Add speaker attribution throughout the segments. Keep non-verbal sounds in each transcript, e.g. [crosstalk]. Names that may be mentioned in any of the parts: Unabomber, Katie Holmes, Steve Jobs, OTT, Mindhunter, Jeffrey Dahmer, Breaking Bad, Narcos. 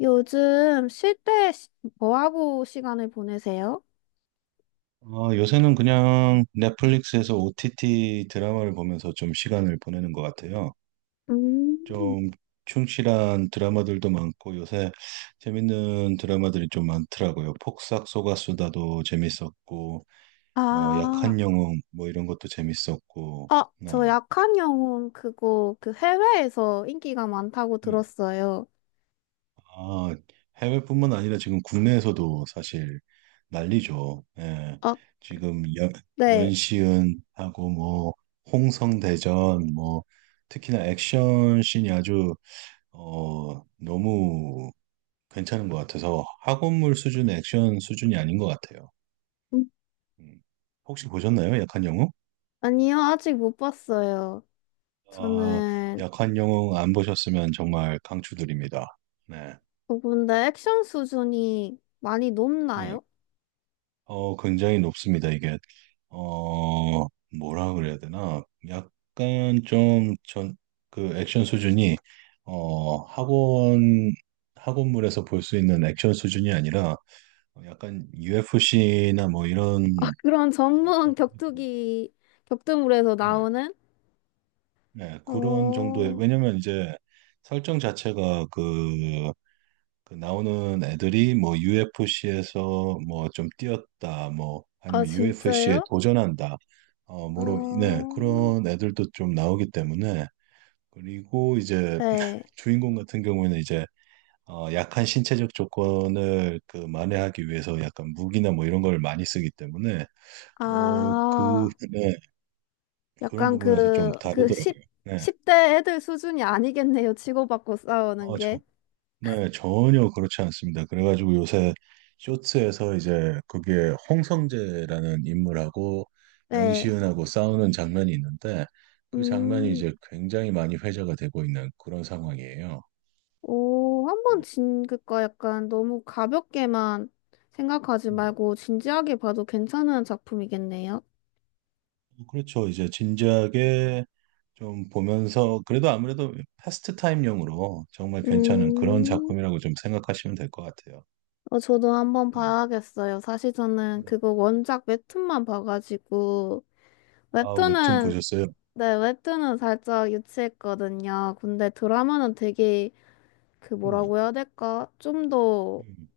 Speaker 1: 요즘 쉴 때 뭐 하고 시간을 보내세요?
Speaker 2: 아, 요새는 그냥 넷플릭스에서 OTT 드라마를 보면서 좀 시간을 보내는 것 같아요.
Speaker 1: 음.
Speaker 2: 좀 충실한 드라마들도 많고 요새 재밌는 드라마들이 좀 많더라고요. 폭싹 속았수다도 재밌었고,
Speaker 1: 아,
Speaker 2: 약한 영웅 뭐 이런 것도 재밌었고,
Speaker 1: 저
Speaker 2: 네.
Speaker 1: 약한 영혼 그거 그 해외에서 인기가 많다고
Speaker 2: 네.
Speaker 1: 들었어요.
Speaker 2: 아, 해외뿐만 아니라 지금 국내에서도 사실 난리죠. 예.
Speaker 1: 아,
Speaker 2: 지금 연,
Speaker 1: 네.
Speaker 2: 연시은하고 뭐 홍성대전 뭐 특히나 액션 씬이 아주 너무 괜찮은 것 같아서 학원물 수준의 액션 수준이 아닌 것 같아요.
Speaker 1: 음.
Speaker 2: 음. 혹시 보셨나요? 약한 영웅?
Speaker 1: 아니요, 아직 못 봤어요.
Speaker 2: 아,
Speaker 1: 저는.
Speaker 2: 약한 영웅 안 보셨으면 정말 강추드립니다. 네.
Speaker 1: 근데 액션 수준이 많이
Speaker 2: 네.
Speaker 1: 높나요?
Speaker 2: 굉장히 높습니다. 이게, 어, 뭐라 그래야 되나. 약간 좀 전, 그 액션 수준이, 어, 학원, 학원물에서 볼 수 있는 액션 수준이 아니라 약간 UFC나 뭐 이런,
Speaker 1: 그런
Speaker 2: 어,
Speaker 1: 전문
Speaker 2: 거-
Speaker 1: 격투기 격투물에서
Speaker 2: 네,
Speaker 1: 나오는?
Speaker 2: 네, 그런 정도의,
Speaker 1: 어,
Speaker 2: 왜냐면 이제 설정 자체가 그 나오는 애들이 뭐 UFC에서 뭐 좀 뛰었다, 뭐
Speaker 1: 아
Speaker 2: 아니면 UFC에
Speaker 1: 진짜요?
Speaker 2: 도전한다, 뭐로, 네,
Speaker 1: 아,
Speaker 2: 그런 애들도 좀 나오기 때문에 그리고 이제
Speaker 1: 네.
Speaker 2: 주인공 같은 경우에는 이제 약한 신체적 조건을 그 만회하기 위해서 약간 무기나 뭐 이런 걸 많이 쓰기 때문에
Speaker 1: 아.
Speaker 2: 네, 그런
Speaker 1: 약간
Speaker 2: 부분에서 좀
Speaker 1: 그 10,
Speaker 2: 다르더라고요. 네.
Speaker 1: 대 애들 수준이 아니겠네요. 치고받고 싸우는
Speaker 2: 어,
Speaker 1: 게.
Speaker 2: 네, 전혀 그렇지 않습니다. 그래가지고 요새 쇼츠에서 이제 그게 홍성재라는 인물하고
Speaker 1: 네.
Speaker 2: 연시은하고 싸우는 장면이 있는데 그 장면이
Speaker 1: 음,
Speaker 2: 이제 굉장히 많이 회자가 되고 있는 그런 상황이에요.
Speaker 1: 오, 한번
Speaker 2: 네.
Speaker 1: 그니까 약간 너무 가볍게만 생각하지
Speaker 2: 음.
Speaker 1: 말고 진지하게 봐도 괜찮은 작품이겠네요.
Speaker 2: 그렇죠. 이제 진지하게 좀 보면서 그래도 아무래도 패스트 타임용으로 정말 괜찮은 그런
Speaker 1: 음,
Speaker 2: 작품이라고 좀 생각하시면 될 것 같아요.
Speaker 1: 저도 한번
Speaker 2: 음.
Speaker 1: 봐야겠어요. 사실 저는
Speaker 2: 네.
Speaker 1: 그거 원작 웹툰만 봐가지고,
Speaker 2: 아, 웹툰
Speaker 1: 웹툰은,
Speaker 2: 보셨어요?
Speaker 1: 네, 웹툰은 살짝 유치했거든요. 근데 드라마는 되게, 그
Speaker 2: 네.
Speaker 1: 뭐라고 해야 될까? 좀더
Speaker 2: 음.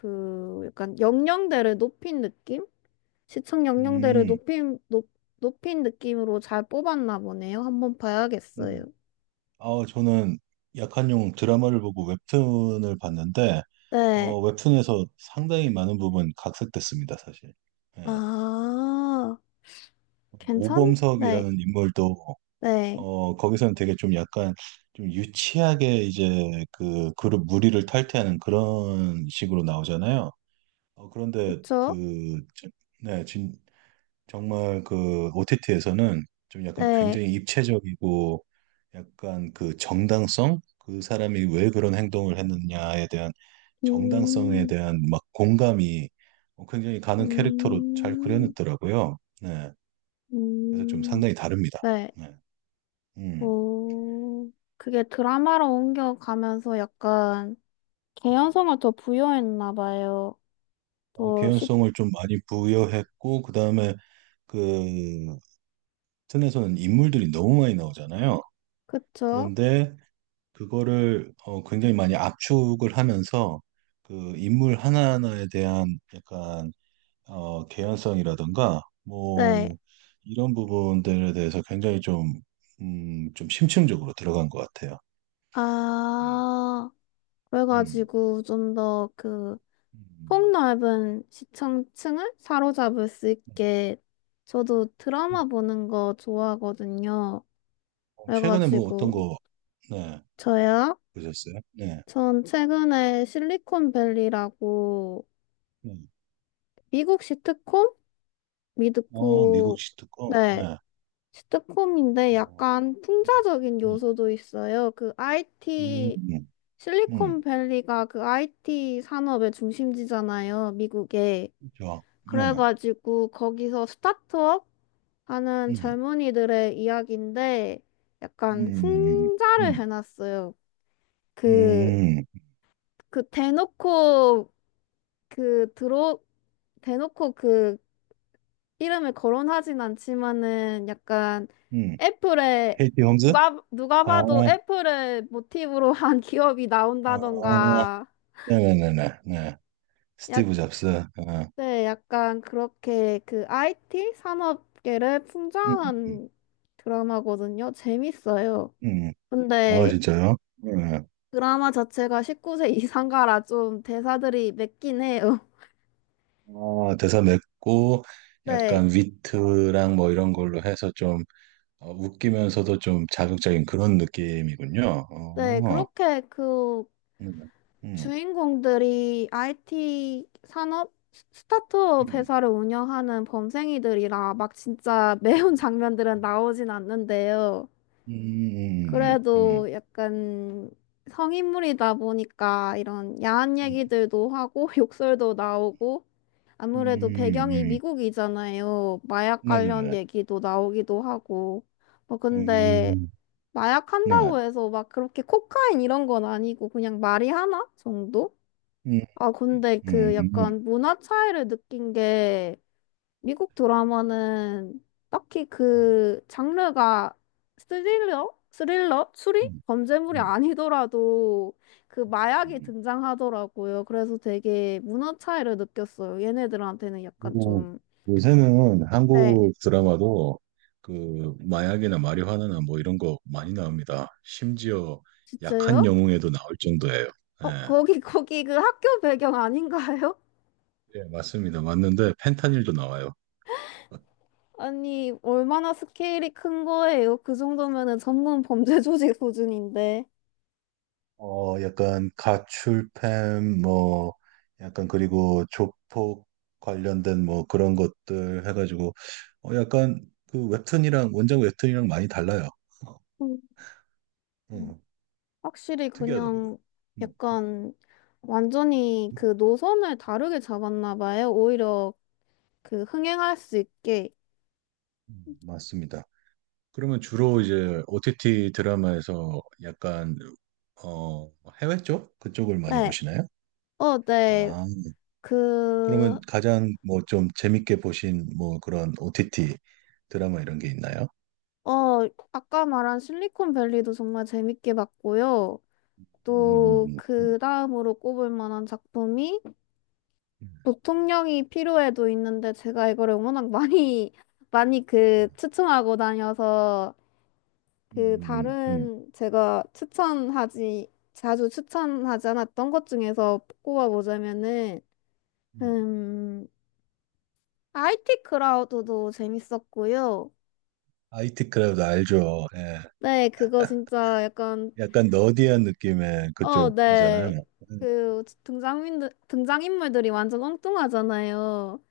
Speaker 1: 그 약간 영령대를 높인 느낌? 시청 영령대를
Speaker 2: 음.
Speaker 1: 높인 높인 느낌으로 잘 뽑았나 보네요. 한번
Speaker 2: 네.
Speaker 1: 봐야겠어요.
Speaker 2: 저는 약한 용 드라마를 보고 웹툰을 봤는데,
Speaker 1: 네.
Speaker 2: 웹툰에서 상당히 많은 부분 각색됐습니다, 사실. 예.
Speaker 1: 아, 괜찮? 네.
Speaker 2: 오범석이라는 인물도,
Speaker 1: 네.
Speaker 2: 거기서는 되게 좀 약간 좀 유치하게 이제 그 그룹 무리를 탈퇴하는 그런 식으로 나오잖아요. 그런데
Speaker 1: 그쵸?
Speaker 2: 네, 정말 그 OTT에서는 좀 약간
Speaker 1: 네.
Speaker 2: 굉장히 입체적이고 약간 그 정당성? 그 사람이 왜 그런 행동을 했느냐에 대한 정당성에
Speaker 1: 음,
Speaker 2: 대한 막 공감이 굉장히 가는 캐릭터로 잘
Speaker 1: 음,
Speaker 2: 그려냈더라고요. 네. 그래서 좀
Speaker 1: 음,
Speaker 2: 상당히 다릅니다.
Speaker 1: 네.
Speaker 2: 네. 음.
Speaker 1: 오, 그게 드라마로 옮겨가면서 약간 개연성을 더 부여했나 봐요. 더 시,
Speaker 2: 개연성을 좀 많이 부여했고, 그 다음에 그 튼에서는 인물들이 너무 많이 나오잖아요.
Speaker 1: 그쵸?
Speaker 2: 그런데 그거를 굉장히 많이 압축을 하면서 그 인물 하나하나에 대한 약간 개연성이라든가
Speaker 1: 네.
Speaker 2: 뭐 이런 부분들에 대해서 굉장히 좀, 좀 심층적으로 들어간 것 같아요. 음,
Speaker 1: 아,
Speaker 2: 음,
Speaker 1: 그래가지고 좀 더 그
Speaker 2: 음,
Speaker 1: 폭넓은 시청층을 사로잡을 수
Speaker 2: 음,
Speaker 1: 있게. 저도 드라마
Speaker 2: 음.
Speaker 1: 보는 거 좋아하거든요.
Speaker 2: 최근에 뭐 어떤
Speaker 1: 그래가지고
Speaker 2: 거 네,
Speaker 1: 저야
Speaker 2: 보셨어요? 네,
Speaker 1: 전 최근에 실리콘밸리라고
Speaker 2: 네.
Speaker 1: 미국 시트콤?
Speaker 2: 미국
Speaker 1: 미드코.
Speaker 2: 시 특검.
Speaker 1: 네.
Speaker 2: 네.
Speaker 1: 시트콤인데
Speaker 2: 어,
Speaker 1: 약간 풍자적인
Speaker 2: 네.
Speaker 1: 요소도 있어요. 그
Speaker 2: 음,
Speaker 1: IT.
Speaker 2: 음, 음,
Speaker 1: 실리콘밸리가 그 IT 산업의 중심지잖아요, 미국에.
Speaker 2: 그렇죠. 네.
Speaker 1: 그래가지고 거기서 스타트업 하는
Speaker 2: 음,
Speaker 1: 젊은이들의 이야기인데 약간
Speaker 2: 음,
Speaker 1: 풍자를
Speaker 2: 음.
Speaker 1: 해놨어요. 그,
Speaker 2: 음,
Speaker 1: 그 대놓고 그 들어, 대놓고 그 이름을 거론하진 않지만은 약간
Speaker 2: 음.
Speaker 1: 애플에.
Speaker 2: 케이티 홈즈?
Speaker 1: 누가, 누가
Speaker 2: 아,
Speaker 1: 봐도 애플을 모티브로 한 기업이
Speaker 2: 아,
Speaker 1: 나온다던가.
Speaker 2: 네네네네. 네. 스티브 잡스. 아,
Speaker 1: 네, 약간 그렇게 그 IT 산업계를 풍자
Speaker 2: 음, 음,
Speaker 1: 한 드라마거든요. 재밌어요.
Speaker 2: 음. 아,
Speaker 1: 근데
Speaker 2: 진짜요? 네.
Speaker 1: 드라마 자체가 19세 이상가라 좀 대사들이 맵긴 해요.
Speaker 2: 아, 대사 맵고,
Speaker 1: [laughs] 네,
Speaker 2: 약간 위트랑 뭐 이런 걸로 해서 좀 웃기면서도 좀 자극적인 그런 느낌이군요.
Speaker 1: 네, 그렇게 그
Speaker 2: 음, 음,
Speaker 1: 주인공들이 IT 산업 스타트업
Speaker 2: 음,
Speaker 1: 회사를 운영하는 범생이들이라 막 진짜 [laughs] 매운
Speaker 2: 음,
Speaker 1: 장면들은 나오진 않는데요.
Speaker 2: 음, 음, 음, 음,
Speaker 1: 그래도 약간 성인물이다 보니까 이런 야한
Speaker 2: 음,
Speaker 1: 얘기들도 하고 [laughs] 욕설도 나오고,
Speaker 2: 음,
Speaker 1: 아무래도 배경이
Speaker 2: 음.
Speaker 1: 미국이잖아요. 마약 관련
Speaker 2: 네네네.
Speaker 1: 얘기도 나오기도 하고. 뭐 근데
Speaker 2: 음,
Speaker 1: 마약
Speaker 2: 네.
Speaker 1: 한다고 해서 막 그렇게 코카인 이런 건 아니고 그냥 말이 하나 정도?
Speaker 2: 음,
Speaker 1: 아 근데
Speaker 2: 음,
Speaker 1: 그
Speaker 2: 음,
Speaker 1: 약간 문화 차이를 느낀 게, 미국 드라마는 딱히
Speaker 2: 음,
Speaker 1: 그 장르가 스릴러? 스릴러? 추리?
Speaker 2: 음.
Speaker 1: 범죄물이
Speaker 2: 음.
Speaker 1: 아니더라도 그 마약이
Speaker 2: 음.
Speaker 1: 등장하더라고요. 그래서 되게 문화 차이를 느꼈어요. 얘네들한테는 약간
Speaker 2: 그리고
Speaker 1: 좀.
Speaker 2: 요새는
Speaker 1: 네.
Speaker 2: 한국 드라마도 그 마약이나 마리화나나 뭐 이런 거 많이 나옵니다. 심지어 약한
Speaker 1: 진짜요?
Speaker 2: 영웅에도 나올 정도예요. 예,
Speaker 1: 거기, [laughs] 거기 그 학교 배경 아닌가요?
Speaker 2: 예, 맞습니다. 맞는데 펜타닐도 나와요.
Speaker 1: [laughs] 아니, 얼마나 스케일이 큰 거예요? 그 정도면은 전문 범죄 조직 수준인데.
Speaker 2: 약간 가출팸 뭐 약간 그리고 조폭 관련된 뭐 그런 것들 해가지고 약간 그 웹툰이랑 원작 웹툰이랑 많이 달라요.
Speaker 1: 음. 확실히
Speaker 2: 특이하더라고요.
Speaker 1: 그냥
Speaker 2: 음,
Speaker 1: 약간 완전히 그 노선을 다르게 잡았나 봐요. 오히려 그 흥행할 수 있게.
Speaker 2: 맞습니다. 그러면 주로 이제 OTT 드라마에서 약간 어, 해외 쪽? 그쪽을 많이
Speaker 1: 네.
Speaker 2: 보시나요?
Speaker 1: 어, 네.
Speaker 2: 아,
Speaker 1: 그.
Speaker 2: 그러면 가장 뭐 좀 재밌게 보신 뭐 그런 OTT 드라마 이런 게 있나요?
Speaker 1: 아까 말한 실리콘밸리도 정말 재밌게 봤고요. 또
Speaker 2: 음, 음,
Speaker 1: 그 다음으로 꼽을 만한 작품이 부통령이 필요해도 있는데, 제가 이거를 워낙 많이, [laughs] 많이 그 추천하고 다녀서 그
Speaker 2: 음, 음,
Speaker 1: 다른 제가 추천하지 자주 추천하지 않았던 것 중에서 꼽아보자면은,
Speaker 2: 음.
Speaker 1: 음 IT 크라우드도 재밌었고요.
Speaker 2: IT 크라우드 알죠? 예.
Speaker 1: 네, 그거 진짜 약간,
Speaker 2: 약간 너디한 느낌의
Speaker 1: 네.
Speaker 2: 그쪽이잖아요. 음,
Speaker 1: 그 등장인들 등장인물들이 완전 엉뚱하잖아요.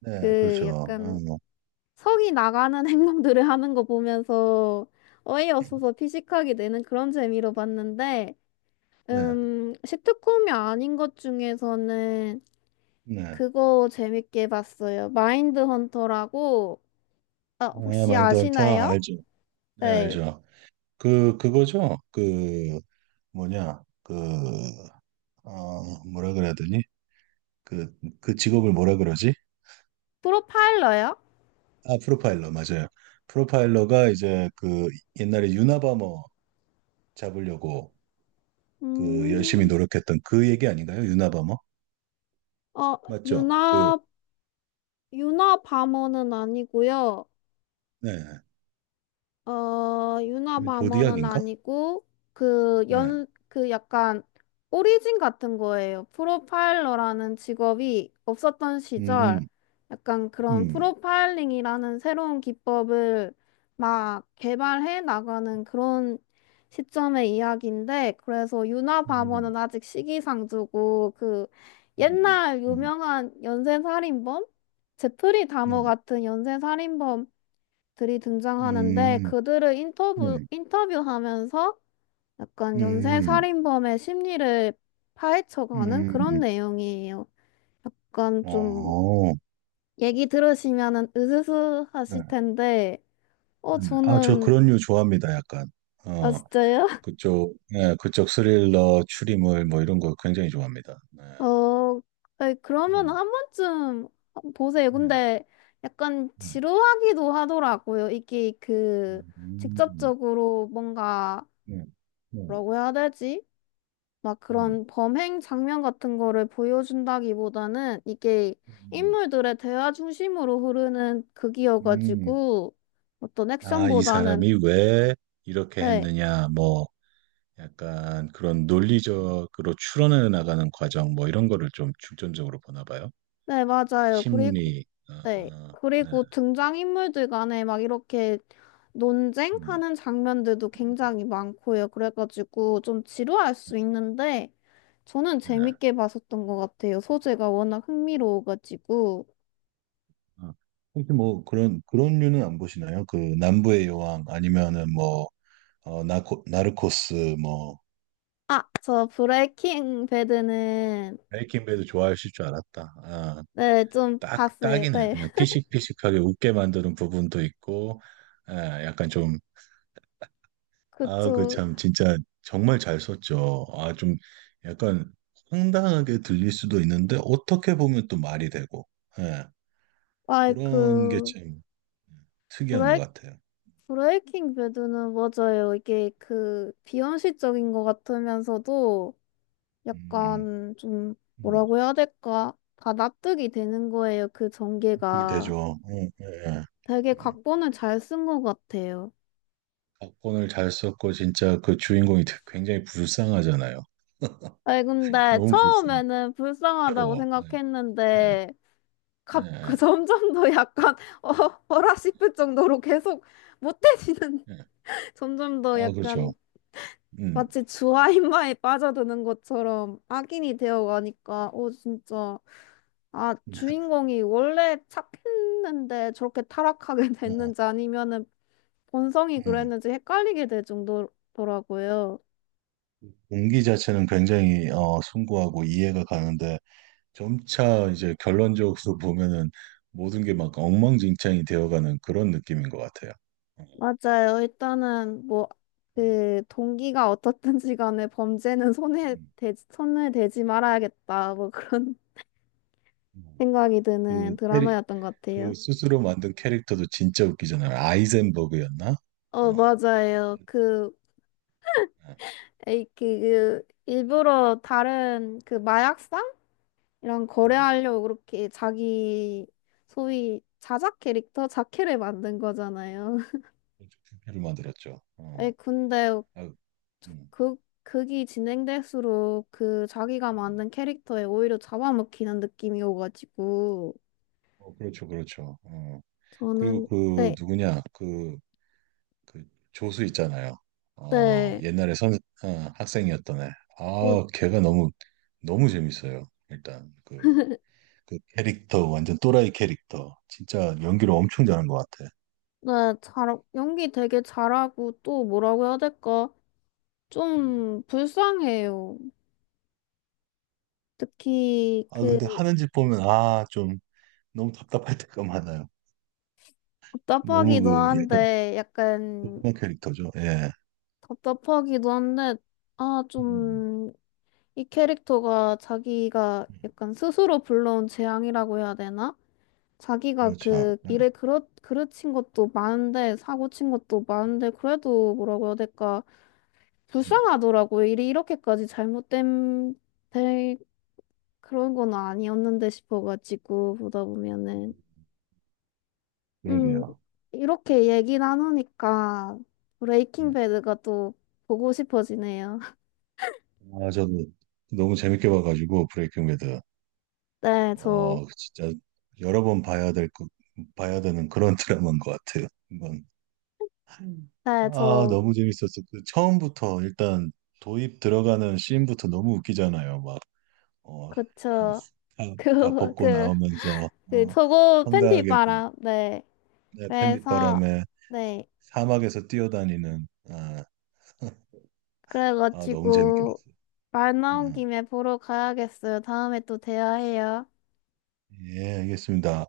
Speaker 2: 네,
Speaker 1: 그
Speaker 2: 그렇죠.
Speaker 1: 약간
Speaker 2: 어,
Speaker 1: 성이 나가는 [laughs] 행동들을 하는 거 보면서 어이없어서 피식하게 되는 그런 재미로 봤는데,
Speaker 2: 네,
Speaker 1: 시트콤이 아닌 것 중에서는
Speaker 2: 네.
Speaker 1: 그거 재밌게 봤어요. 마인드 헌터라고, 아,
Speaker 2: 아,
Speaker 1: 혹시
Speaker 2: 마인드헌터
Speaker 1: 아시나요?
Speaker 2: 알죠? 네,
Speaker 1: 네.
Speaker 2: 알죠. 그, 그거죠. 그, 뭐냐, 그, 뭐라 그래야 되니? 그, 그, 직업을 뭐라 그러지?
Speaker 1: 프로파일러요?
Speaker 2: 아, 프로파일러, 맞아요. 프로파일러가 이제 그 옛날에 유나바머 잡으려고 그 열심히
Speaker 1: 음,
Speaker 2: 노력했던 그 얘기 아닌가요? 유나바머?
Speaker 1: 어,
Speaker 2: 맞죠? 그,
Speaker 1: 유나, 유나 바머는 아니고요.
Speaker 2: 네. 아니면
Speaker 1: 유나바머는
Speaker 2: 조디악인가?
Speaker 1: 아니고, 그,
Speaker 2: 네.
Speaker 1: 연, 그 약간, 오리진 같은 거예요. 프로파일러라는 직업이 없었던 시절,
Speaker 2: 음,
Speaker 1: 약간 그런
Speaker 2: 음,
Speaker 1: 프로파일링이라는 새로운 기법을 막 개발해 나가는 그런 시점의 이야기인데, 그래서 유나바머는
Speaker 2: 음,
Speaker 1: 아직 시기상조고, 그,
Speaker 2: 음,
Speaker 1: 옛날
Speaker 2: 음,
Speaker 1: 유명한 연쇄살인범? 제프리 다머
Speaker 2: 네.
Speaker 1: 같은 연쇄살인범 들이 등장하는데,
Speaker 2: 음,
Speaker 1: 그들을
Speaker 2: 네.
Speaker 1: 인터뷰하면서 약간 연쇄
Speaker 2: 음,
Speaker 1: 살인범의 심리를 파헤쳐가는 그런
Speaker 2: 음,
Speaker 1: 내용이에요. 약간 좀
Speaker 2: 어,
Speaker 1: 얘기 들으시면은 으스스
Speaker 2: 네.
Speaker 1: 하실 텐데,
Speaker 2: 아, 저
Speaker 1: 저는.
Speaker 2: 그런 류 좋아합니다. 약간
Speaker 1: 아,
Speaker 2: 어
Speaker 1: 진짜요? [laughs]
Speaker 2: 그쪽 예, 그쪽 스릴러 추리물 뭐 이런 거 굉장히 좋아합니다. 네.
Speaker 1: 어, 아니, 그러면
Speaker 2: 음,
Speaker 1: 한 번쯤 보세요.
Speaker 2: 예,
Speaker 1: 근데 약간
Speaker 2: 예.
Speaker 1: 지루하기도 하더라고요. 이게 그
Speaker 2: 음,
Speaker 1: 직접적으로 뭔가
Speaker 2: 네, 네,
Speaker 1: 뭐라고 해야 되지? 막
Speaker 2: 음,
Speaker 1: 그런 범행 장면 같은 거를 보여준다기보다는 이게
Speaker 2: 음,
Speaker 1: 인물들의 대화 중심으로 흐르는
Speaker 2: 음.
Speaker 1: 극이어가지고 어떤
Speaker 2: 아, 이
Speaker 1: 액션보다는.
Speaker 2: 사람이 왜 이렇게
Speaker 1: 네,
Speaker 2: 했느냐 뭐 약간 그런 논리적으로 추론해 나가는 과정 뭐 이런 거를 좀 중점적으로 보나 봐요.
Speaker 1: 네, 맞아요. 그리고,
Speaker 2: 심리 아,
Speaker 1: 네,
Speaker 2: 아, 네.
Speaker 1: 그리고 등장인물들 간에 막 이렇게
Speaker 2: 음,
Speaker 1: 논쟁하는 장면들도
Speaker 2: 음,
Speaker 1: 굉장히 많고요. 그래가지고 좀 지루할
Speaker 2: 음,
Speaker 1: 수 있는데 저는
Speaker 2: 네.
Speaker 1: 재밌게 봤었던 것 같아요. 소재가 워낙 흥미로워가지고.
Speaker 2: 아, 혹시 뭐 그런 류는 안 보시나요? 그 남부의 여왕 아니면은 뭐 나르코스 뭐
Speaker 1: 아, 저 브레이킹 배드는.
Speaker 2: 베이킹 배드 좋아하실 줄 알았다. 아,
Speaker 1: 네, 좀
Speaker 2: 딱
Speaker 1: 봤어요.
Speaker 2: 딱이네.
Speaker 1: 네.
Speaker 2: 그냥
Speaker 1: [laughs]
Speaker 2: 피식피식하게 웃게 만드는 부분도 있고, 아, 약간 좀 아, 그
Speaker 1: 그쪽,
Speaker 2: 참 진짜 정말 잘 썼죠. 아, 좀 약간 황당하게 들릴 수도 있는데 어떻게 보면 또 말이 되고, 예,
Speaker 1: 아,
Speaker 2: 그런 게
Speaker 1: 그,
Speaker 2: 참
Speaker 1: 브
Speaker 2: 특이한 것
Speaker 1: 레이
Speaker 2: 같아요.
Speaker 1: 브레이킹 배드는 맞아요. 이게 그, 비현실적인 것 같으면서도
Speaker 2: 음,
Speaker 1: 약간 좀,
Speaker 2: 음.
Speaker 1: 뭐라고 해야 될까? 다 납득이 되는 거예요. 그
Speaker 2: 그게
Speaker 1: 전개가.
Speaker 2: 되죠. 응, 예,
Speaker 1: 되게
Speaker 2: 예.
Speaker 1: 각본을 잘 쓴 것 같아요.
Speaker 2: 각본을 잘 썼고 진짜 그 주인공이 굉장히 불쌍하잖아요.
Speaker 1: 아니, 근데
Speaker 2: 너무 불쌍해.
Speaker 1: 처음에는 불쌍하다고
Speaker 2: 괴로워. 예, 예,
Speaker 1: 생각했는데, 갑, [laughs] 그
Speaker 2: 예,
Speaker 1: 점점 더 약간, [laughs] 어, 어라 싶을 정도로 계속 못해지는
Speaker 2: 예.
Speaker 1: [laughs] 점점 더
Speaker 2: 아, 그렇죠.
Speaker 1: 약간
Speaker 2: 음,
Speaker 1: 마치 주아인마에 빠져드는 것처럼 악인이 되어가니까, 진짜. 아,
Speaker 2: 음,
Speaker 1: 주인공이 원래 착했는데 저렇게 타락하게 [laughs]
Speaker 2: 예,
Speaker 1: 됐는지 아니면은 본성이
Speaker 2: 음.
Speaker 1: 그랬는지 헷갈리게 될 정도더라고요.
Speaker 2: 동기 자체는 굉장히 숭고하고 이해가 가는데 점차 이제 결론적으로 [laughs] 보면은 모든 게 막 엉망진창이 되어가는 그런 느낌인 것 같아요. 어.
Speaker 1: 맞아요. 일단은 뭐,
Speaker 2: 음,
Speaker 1: 그, 동기가 어떻든지 간에 범죄는 손을 대지 말아야겠다. 뭐 그런 [laughs]
Speaker 2: 음,
Speaker 1: 생각이 드는
Speaker 2: 음. 그
Speaker 1: 드라마였던 것
Speaker 2: 그
Speaker 1: 같아요.
Speaker 2: 스스로 만든 캐릭터도 진짜 웃기잖아요. 아이젠버그였나? 어.
Speaker 1: 맞아요.
Speaker 2: 네.
Speaker 1: 에이, 그 일부러 다른 그 마약상 이랑
Speaker 2: 네.
Speaker 1: 거래하려고 그렇게 자기 소위 자작 캐릭터 자캐를 만든 거잖아요. [laughs]
Speaker 2: 그렇죠. 부를 만들었죠.
Speaker 1: 에이,
Speaker 2: 어.
Speaker 1: 근데
Speaker 2: 아 음,
Speaker 1: 그 극이 진행될수록 그 자기가
Speaker 2: 음.
Speaker 1: 만든 캐릭터에 오히려 잡아먹히는 느낌이 오가지고.
Speaker 2: 그렇죠, 그렇죠. 어. 그리고
Speaker 1: 저는.
Speaker 2: 그
Speaker 1: 네,
Speaker 2: 누구냐? 그, 그, 조수 있잖아요.
Speaker 1: 네,
Speaker 2: 옛날에 어, 학생이었던 애.
Speaker 1: 어,
Speaker 2: 아, 걔가 너무 너무 재밌어요. 일단 그 캐릭터 완전 또라이 캐릭터. 진짜 연기를 엄청 잘한 것 같아.
Speaker 1: 네, 잘 연기 되게 잘하고 또 뭐라고 해야 될까?
Speaker 2: 음.
Speaker 1: 좀 불쌍해요. 특히
Speaker 2: 아, 근데
Speaker 1: 그.
Speaker 2: 하는 짓 보면 아, 좀 너무 답답할 때가 많아요. 너무
Speaker 1: 답답하기도
Speaker 2: 그 약간
Speaker 1: 한데, 약간.
Speaker 2: 도그마 캐릭터죠. 예.
Speaker 1: 답답하기도 한데, 아,
Speaker 2: 음,
Speaker 1: 좀, 이 캐릭터가 자기가
Speaker 2: 음, 음.
Speaker 1: 약간 스스로 불러온 재앙이라고 해야 되나? 자기가
Speaker 2: 그렇죠.
Speaker 1: 그
Speaker 2: 예,
Speaker 1: 일에 그르친 것도 많은데, 사고 친 것도 많은데, 그래도 뭐라고 해야 될까?
Speaker 2: 예.
Speaker 1: 불쌍하더라고요. 일이 이렇게까지 될 그런 건 아니었는데 싶어가지고, 보다
Speaker 2: 음,
Speaker 1: 보면은. 음,
Speaker 2: 그러게요.
Speaker 1: 이렇게 얘기 나누니까
Speaker 2: 예.
Speaker 1: 브레이킹 배드가 또 보고 싶어지네요. [laughs]
Speaker 2: 아, 저도 너무 재밌게 봐가지고 브레이킹 배드.
Speaker 1: 네, 저.
Speaker 2: 진짜 여러 번 봐야 될 것, 봐야 되는 그런 [laughs] 드라마인 것 같아요. 이건. 음.
Speaker 1: 네,
Speaker 2: 아,
Speaker 1: 저.
Speaker 2: 너무 재밌었어. 그 처음부터 일단 도입 들어가는 씬부터 너무 웃기잖아요. 막, 어,
Speaker 1: 그쵸.
Speaker 2: 다, 다
Speaker 1: [laughs] 그,
Speaker 2: 벗고
Speaker 1: 그,
Speaker 2: 나오면서,
Speaker 1: 그, 저거 팬티
Speaker 2: 황당하게 그
Speaker 1: 바람. 네.
Speaker 2: 네,
Speaker 1: 그래서.
Speaker 2: 팬딧바람에
Speaker 1: 네.
Speaker 2: 사막에서 뛰어다니는 아, [laughs] 아, 너무 재밌게
Speaker 1: 그래가지고,
Speaker 2: 봤어요.
Speaker 1: 말 나온
Speaker 2: 음,
Speaker 1: 김에 보러 가야겠어요. 다음에 또 대화해요.
Speaker 2: 예, 알겠습니다.